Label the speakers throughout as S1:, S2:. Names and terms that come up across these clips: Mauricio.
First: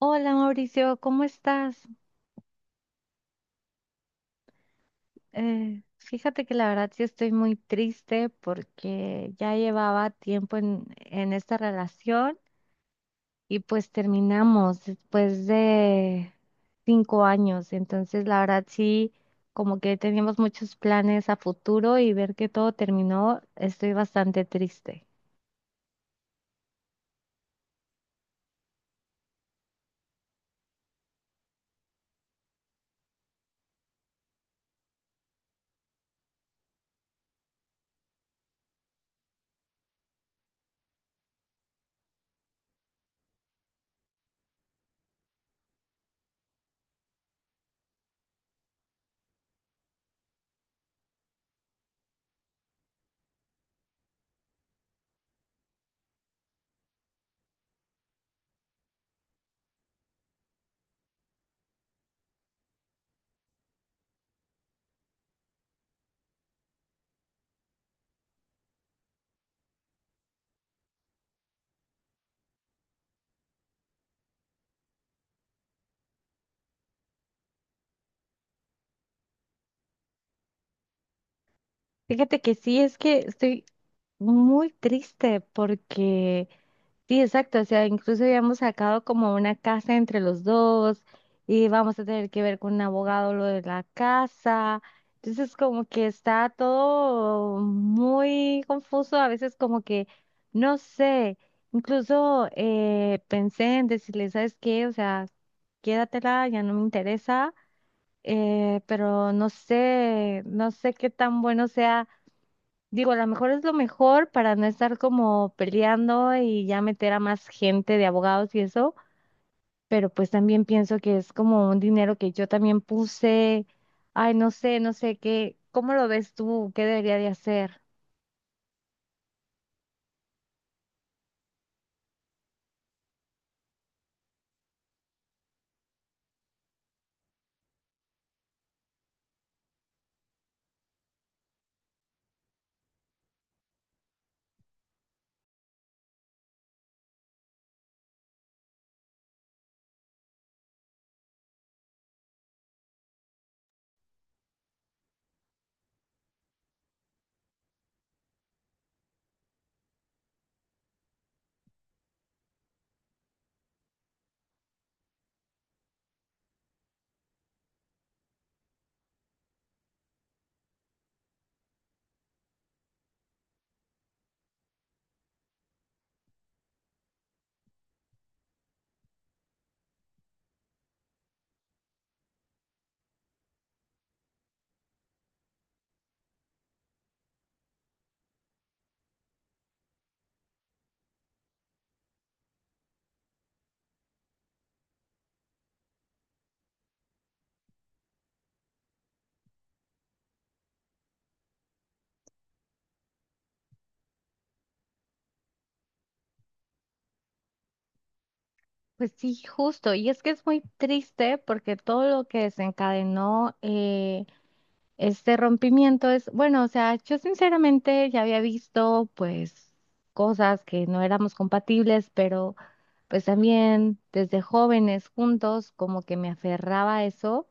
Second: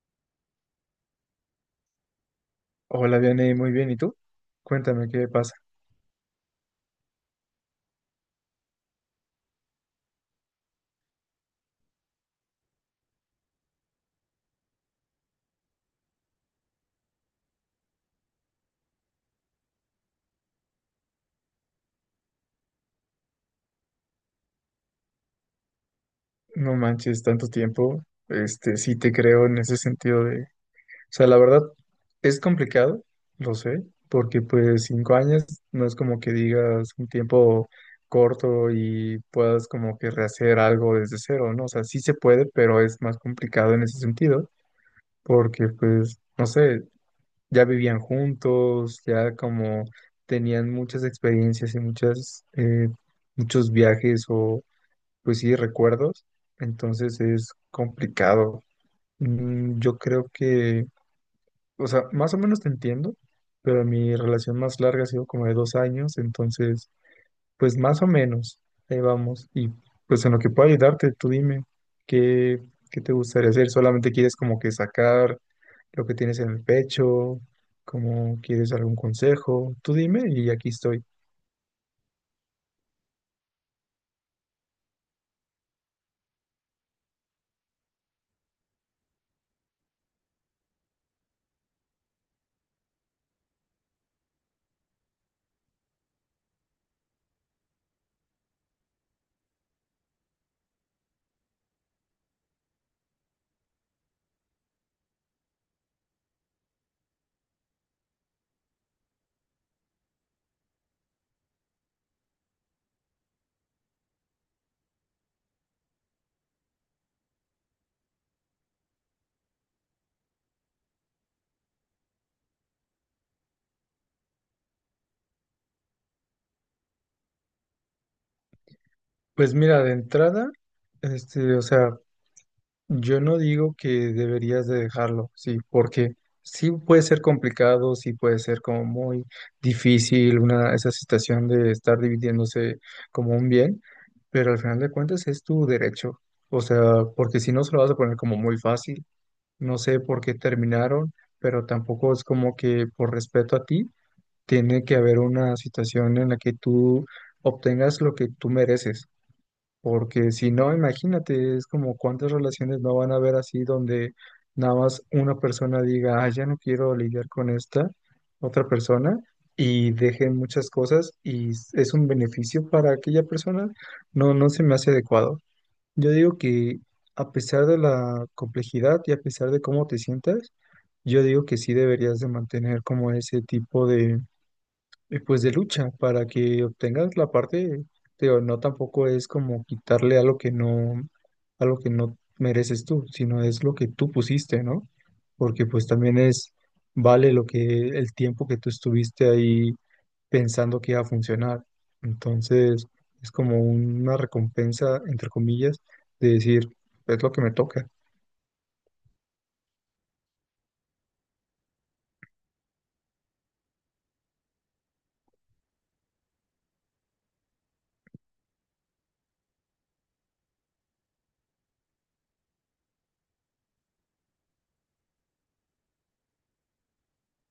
S1: Hola Mauricio, ¿cómo estás?
S2: Hola, Diane, muy bien. ¿Y tú? Cuéntame qué pasa.
S1: Fíjate que la verdad sí estoy muy triste porque ya llevaba tiempo en esta relación y pues terminamos después de 5 años. Entonces la verdad sí, como que teníamos muchos planes a futuro y ver que todo terminó, estoy bastante triste.
S2: No manches, tanto tiempo. Sí te creo en ese sentido de, o sea, la verdad es complicado, lo sé, porque pues 5 años no es como que digas un tiempo corto y puedas como que rehacer algo desde cero, ¿no? O sea, sí se puede, pero es más complicado en ese sentido, porque pues, no sé, ya vivían juntos, ya como tenían muchas experiencias y muchas, muchos viajes o pues sí, recuerdos, entonces es complicado. Mm, yo creo que, o sea, más o menos te entiendo, pero mi relación más larga ha sido como de 2 años, entonces, pues más o menos, ahí vamos. Y pues en lo que pueda ayudarte, tú dime, ¿qué, ¿qué te gustaría hacer? ¿Solamente quieres como que sacar lo que tienes en el pecho? ¿Cómo quieres algún consejo? Tú dime y aquí estoy.
S1: Fíjate que sí, es que estoy muy triste porque… Sí, exacto. O sea, incluso habíamos sacado como una casa entre los dos y vamos a tener que ver con un abogado lo de la casa. Entonces, como que está todo muy confuso. A veces como que, no sé, incluso pensé en decirle, ¿sabes qué? O sea, quédatela, ya no me interesa, pero no sé, no sé qué tan bueno sea. Digo, a lo mejor es lo mejor para no estar como peleando y ya meter a más gente de abogados y eso, pero pues también pienso que es como un dinero que yo también puse. Ay, no sé, no sé qué, ¿cómo lo ves tú? ¿Qué debería de hacer?
S2: Pues mira, de entrada, o sea, yo no digo que deberías de dejarlo, sí, porque sí puede ser complicado, sí puede ser como muy difícil una, esa situación de estar dividiéndose como un bien, pero al final de cuentas es tu derecho, o sea, porque si no se lo vas a poner como muy fácil, no sé por qué terminaron, pero tampoco es como que por respeto a ti tiene que haber una situación en la que tú obtengas lo que tú mereces. Porque si no, imagínate, es como cuántas relaciones no van a haber así donde nada más una persona diga, ah, ya no quiero lidiar con esta otra persona y dejen muchas cosas y es un beneficio para aquella persona. No, no se me hace adecuado. Yo digo que a pesar de la complejidad y a pesar de cómo te sientas, yo digo que sí deberías de mantener como ese tipo y pues de lucha para que obtengas la parte, pero no tampoco es como quitarle algo que no mereces tú, sino es lo que tú pusiste, ¿no? Porque pues también es, vale lo que, el tiempo que tú estuviste ahí pensando que iba a funcionar. Entonces, es como una recompensa, entre comillas, de decir, es lo que me toca.
S1: Pues sí, justo. Y es que es muy triste porque todo lo que desencadenó este rompimiento es, bueno, o sea, yo sinceramente ya había visto pues cosas que no éramos compatibles, pero… pues también desde jóvenes juntos, como que me aferraba a eso.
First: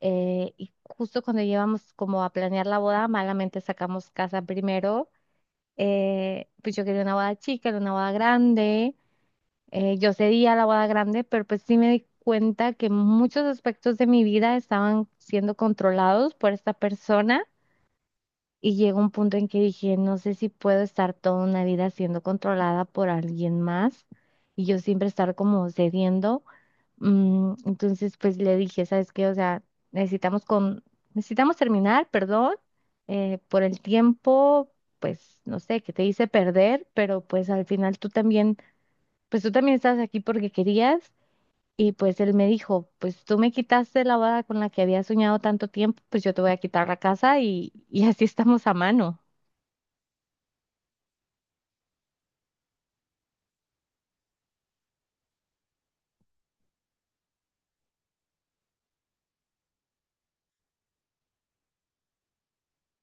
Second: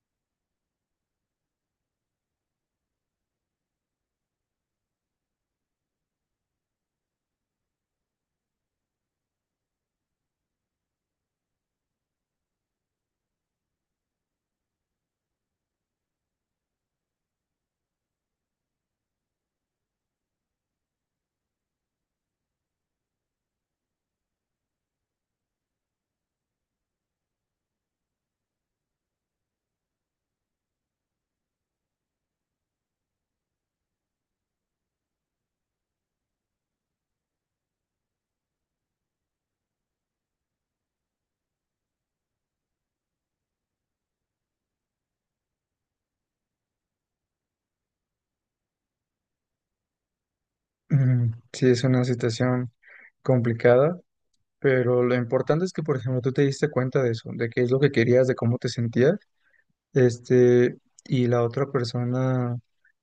S1: Y justo cuando llevamos como a planear la boda, malamente sacamos casa primero. Pues yo quería una boda chica, era una boda grande. Yo cedía a la boda grande, pero pues sí me di cuenta que muchos aspectos de mi vida estaban siendo controlados por esta persona y llegó un punto en que dije, no sé si puedo estar toda una vida siendo controlada por alguien más y yo siempre estar como cediendo. Mm, entonces, pues le dije, ¿sabes qué? O sea, necesitamos con, necesitamos terminar, perdón, por el tiempo, pues no sé, que te hice perder, pero pues al final tú también, pues tú también estás aquí porque querías. Y pues él me dijo, pues tú me quitaste la boda con la que había soñado tanto tiempo, pues yo te voy a quitar la casa y así estamos a mano.
S2: Mm, sí, es una situación complicada. Pero lo importante es que, por ejemplo, tú te diste cuenta de eso, de qué es lo que querías, de cómo te sentías, este, y la otra persona,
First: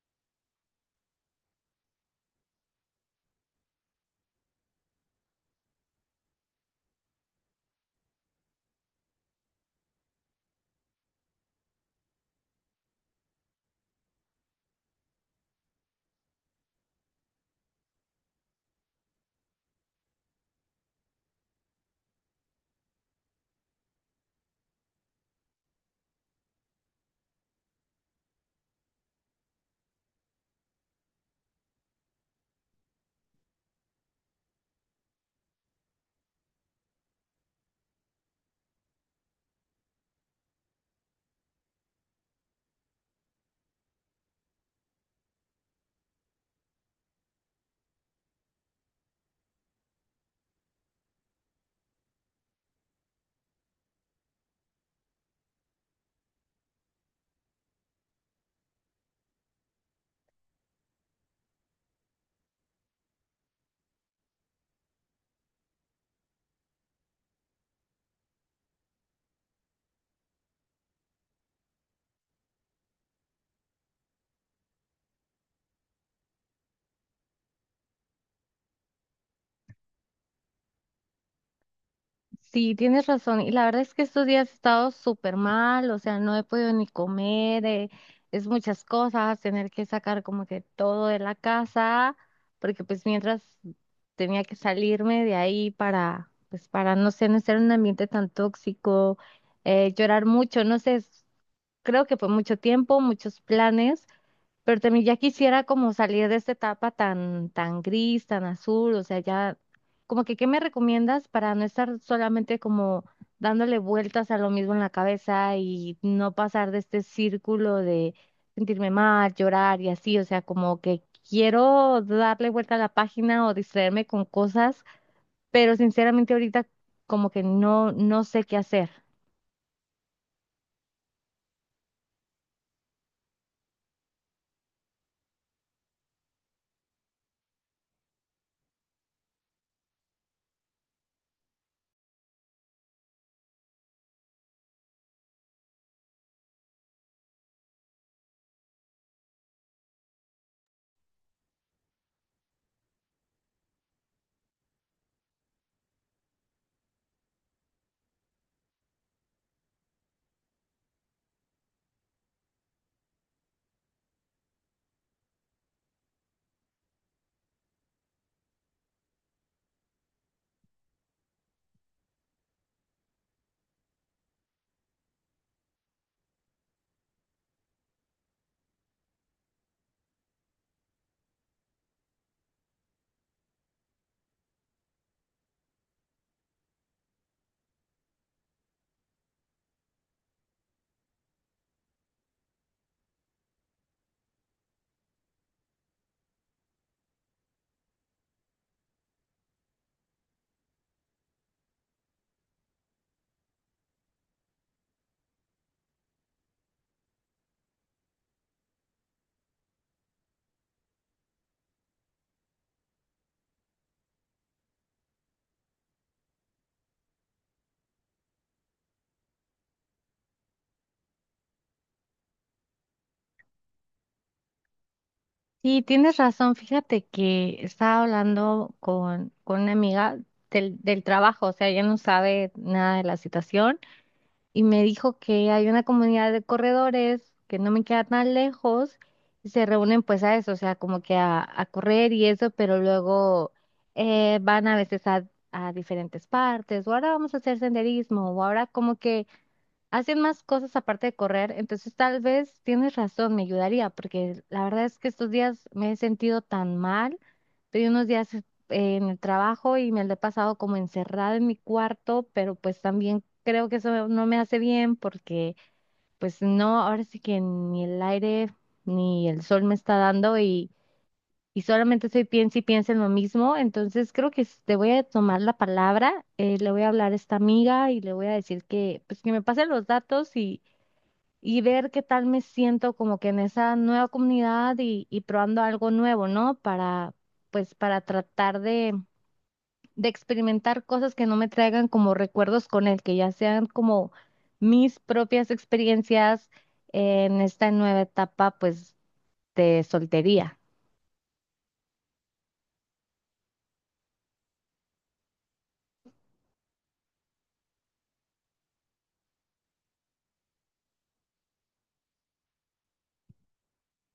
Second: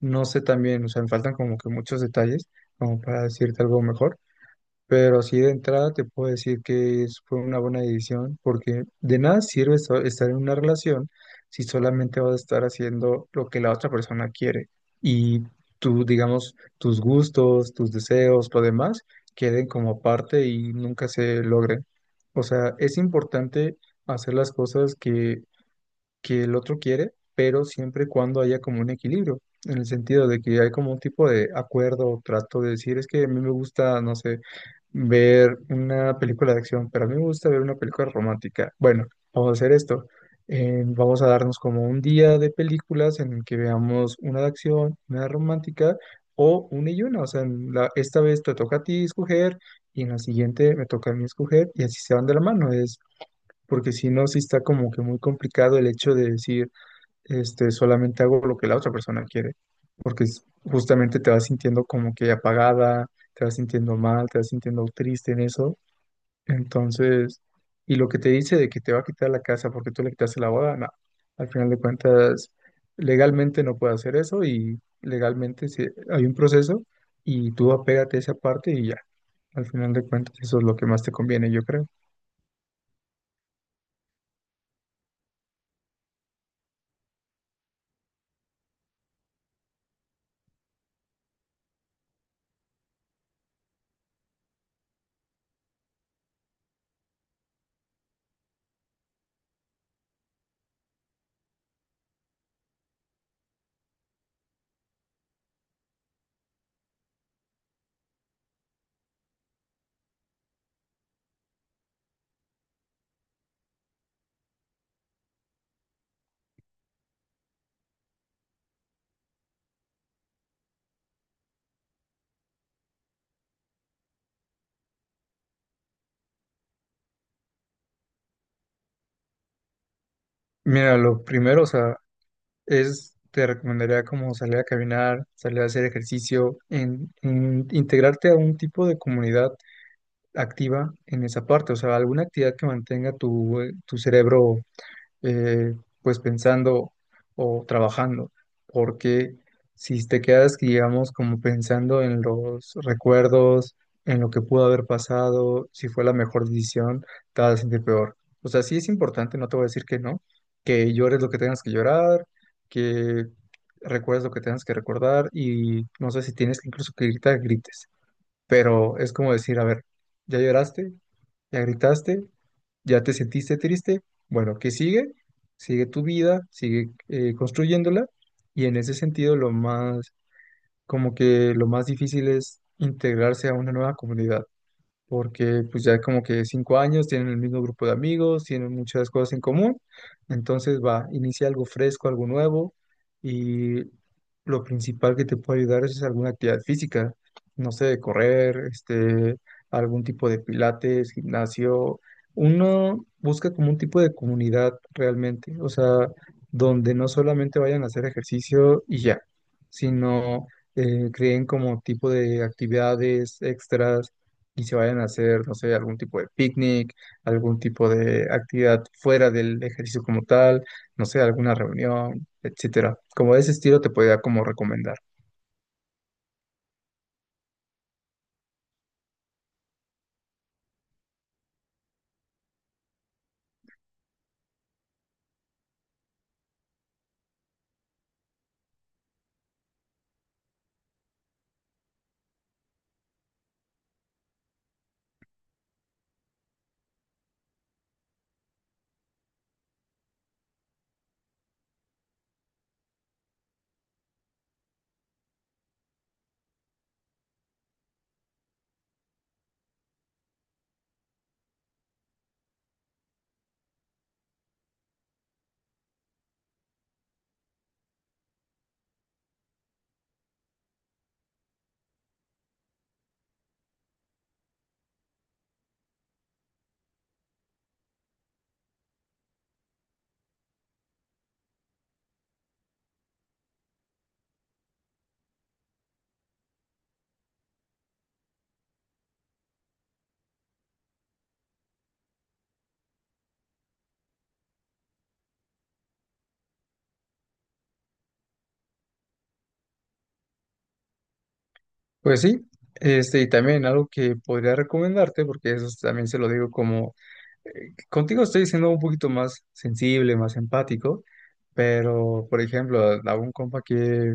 S2: no sé también, o sea, me faltan como que muchos detalles como para decirte algo mejor, pero así de entrada te puedo decir que fue una buena decisión, porque de nada sirve estar en una relación si solamente vas a estar haciendo lo que la otra persona quiere y tú, digamos, tus gustos, tus deseos, lo demás, queden como parte y nunca se logren. O sea, es importante hacer las cosas que el otro quiere, pero siempre y cuando haya como un equilibrio, en el sentido de que hay como un tipo de acuerdo o trato de decir, es que a mí me gusta, no sé, ver una película de acción, pero a mí me gusta ver una película romántica. Bueno, vamos a hacer esto. Vamos a darnos como un día de películas en el que veamos una de acción, una de romántica o una y una. O sea, en esta vez te toca a ti escoger y en la siguiente me toca a mí escoger y así se van de la mano. Es porque si no, sí está como que muy complicado el hecho de decir, solamente hago lo que la otra persona quiere, porque justamente te vas sintiendo como que apagada, te vas sintiendo mal, te vas sintiendo triste en eso. Entonces, y lo que te dice de que te va a quitar la casa porque tú le quitaste la boda, no, al final de cuentas, legalmente no puede hacer eso y legalmente sí, hay un proceso y tú apégate a esa parte y ya, al final de cuentas, eso es lo que más te conviene, yo creo.
S1: Sí, tienes razón. Y la verdad es que estos días he estado súper mal, o sea, no he podido ni comer, es muchas cosas, tener que sacar como que todo de la casa, porque pues mientras tenía que salirme de ahí para, pues para, no sé, no estar en un ambiente tan tóxico, llorar mucho, no sé, es- creo que fue mucho tiempo, muchos planes. Pero también ya quisiera como salir de esta etapa tan, tan gris, tan azul, o sea, ya, como que, ¿qué me recomiendas para no estar solamente como dándole vueltas a lo mismo en la cabeza y no pasar de este círculo de sentirme mal, llorar y así? O sea, como que quiero darle vuelta a la página o distraerme con cosas, pero sinceramente ahorita como que no, no sé qué hacer.
S2: Mira, lo primero, o sea, es, te recomendaría como salir a caminar, salir a hacer ejercicio, en integrarte a un tipo de comunidad activa en esa parte, o sea, alguna actividad que mantenga tu, tu cerebro eh, pues pensando o trabajando, porque si te quedas, digamos, como pensando en los recuerdos, en lo que pudo haber pasado, si fue la mejor decisión, te vas a sentir peor. O sea, sí es importante, no te voy a decir que no, que llores lo que tengas que llorar, que recuerdes lo que tengas que recordar y no sé si tienes que incluso que gritar, grites, pero es como decir, a ver, ya lloraste, ya gritaste, ya te sentiste triste. Bueno, ¿qué sigue? Sigue tu vida, sigue construyéndola. Y en ese sentido, lo más, como que lo más difícil es integrarse a una nueva comunidad porque pues ya como que 5 años, tienen el mismo grupo de amigos, tienen muchas cosas en común, entonces va, inicia algo fresco, algo nuevo y lo principal que te puede ayudar es alguna actividad física, no sé, correr, algún tipo de pilates, gimnasio. Uno busca como un tipo de comunidad realmente, o sea, donde no solamente vayan a hacer ejercicio y ya, sino creen como tipo de actividades extras y se vayan a hacer, no sé, algún tipo de picnic, algún tipo de actividad fuera del ejercicio como tal, no sé, alguna reunión, etcétera. Como de ese estilo te podría como recomendar.
S1: Sí, tienes razón. Fíjate que estaba hablando con una amiga del trabajo, o sea, ella no sabe nada de la situación y me dijo que hay una comunidad de corredores que no me queda tan lejos y se reúnen pues a eso, o sea, como que a correr y eso, pero luego van a veces a diferentes partes o ahora vamos a hacer senderismo o ahora como que hacen más cosas aparte de correr, entonces tal vez tienes razón, me ayudaría, porque la verdad es que estos días me he sentido tan mal. Estoy unos días en el trabajo y me lo he pasado como encerrada en mi cuarto, pero pues también creo que eso no me hace bien porque pues no, ahora sí que ni el aire ni el sol me está dando y solamente estoy piensa y piensa en lo mismo, entonces creo que s- te voy a tomar la palabra, le voy a hablar a esta amiga y le voy a decir que pues que me pase los datos y ver qué tal me siento como que en esa nueva comunidad y probando algo nuevo, ¿no? Para, pues, para tratar de experimentar cosas que no me traigan como recuerdos con él, que ya sean como mis propias experiencias en esta nueva etapa, pues, de soltería.
S2: Pues sí, y también algo que podría recomendarte, porque eso también se lo digo como, contigo estoy siendo un poquito más sensible, más empático, pero, por ejemplo, a un compa que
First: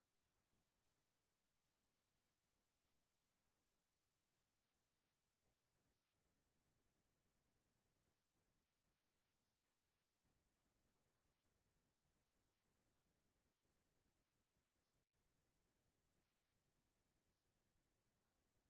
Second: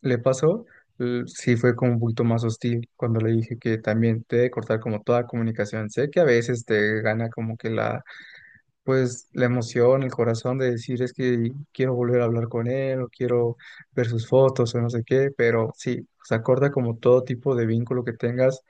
S2: le pasó, sí fue como un poquito más hostil cuando le dije que también te debe cortar como toda comunicación. Sé que a veces te gana como que la pues la emoción, el corazón de decir es que quiero volver a hablar con él o quiero ver sus fotos o no sé qué, pero sí, se acorda como todo tipo de vínculo que tengas,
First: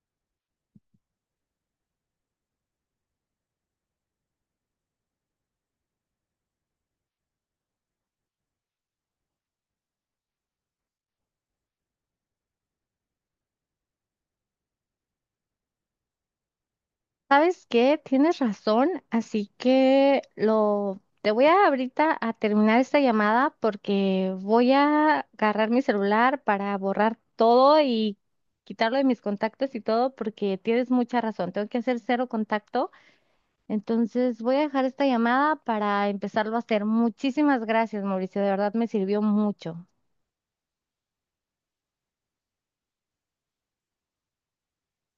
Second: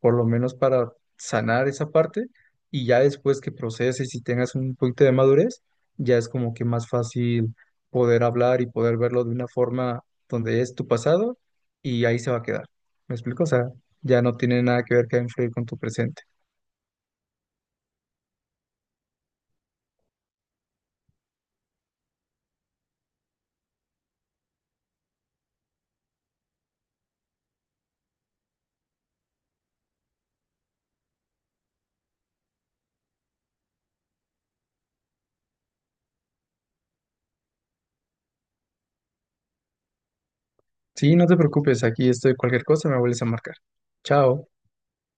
S2: por lo menos para sanar esa parte y ya después que proceses y tengas un poquito de madurez, ya es como que más fácil poder hablar y poder verlo de una forma donde es tu pasado y ahí se va a quedar. ¿Me explico? O sea, ya no tiene nada que ver que influir con tu presente.
S1: ¿Sabes qué? Tienes razón, así que lo te voy a ahorita a terminar esta llamada porque voy a agarrar mi celular para borrar todo y quitarlo de mis contactos y todo porque tienes mucha razón, tengo que hacer cero contacto, entonces voy a dejar esta llamada para empezarlo a hacer. Muchísimas gracias, Mauricio, de verdad me sirvió mucho.
S2: Sí, no te preocupes, aquí estoy. Cualquier cosa me vuelves a marcar. Chao.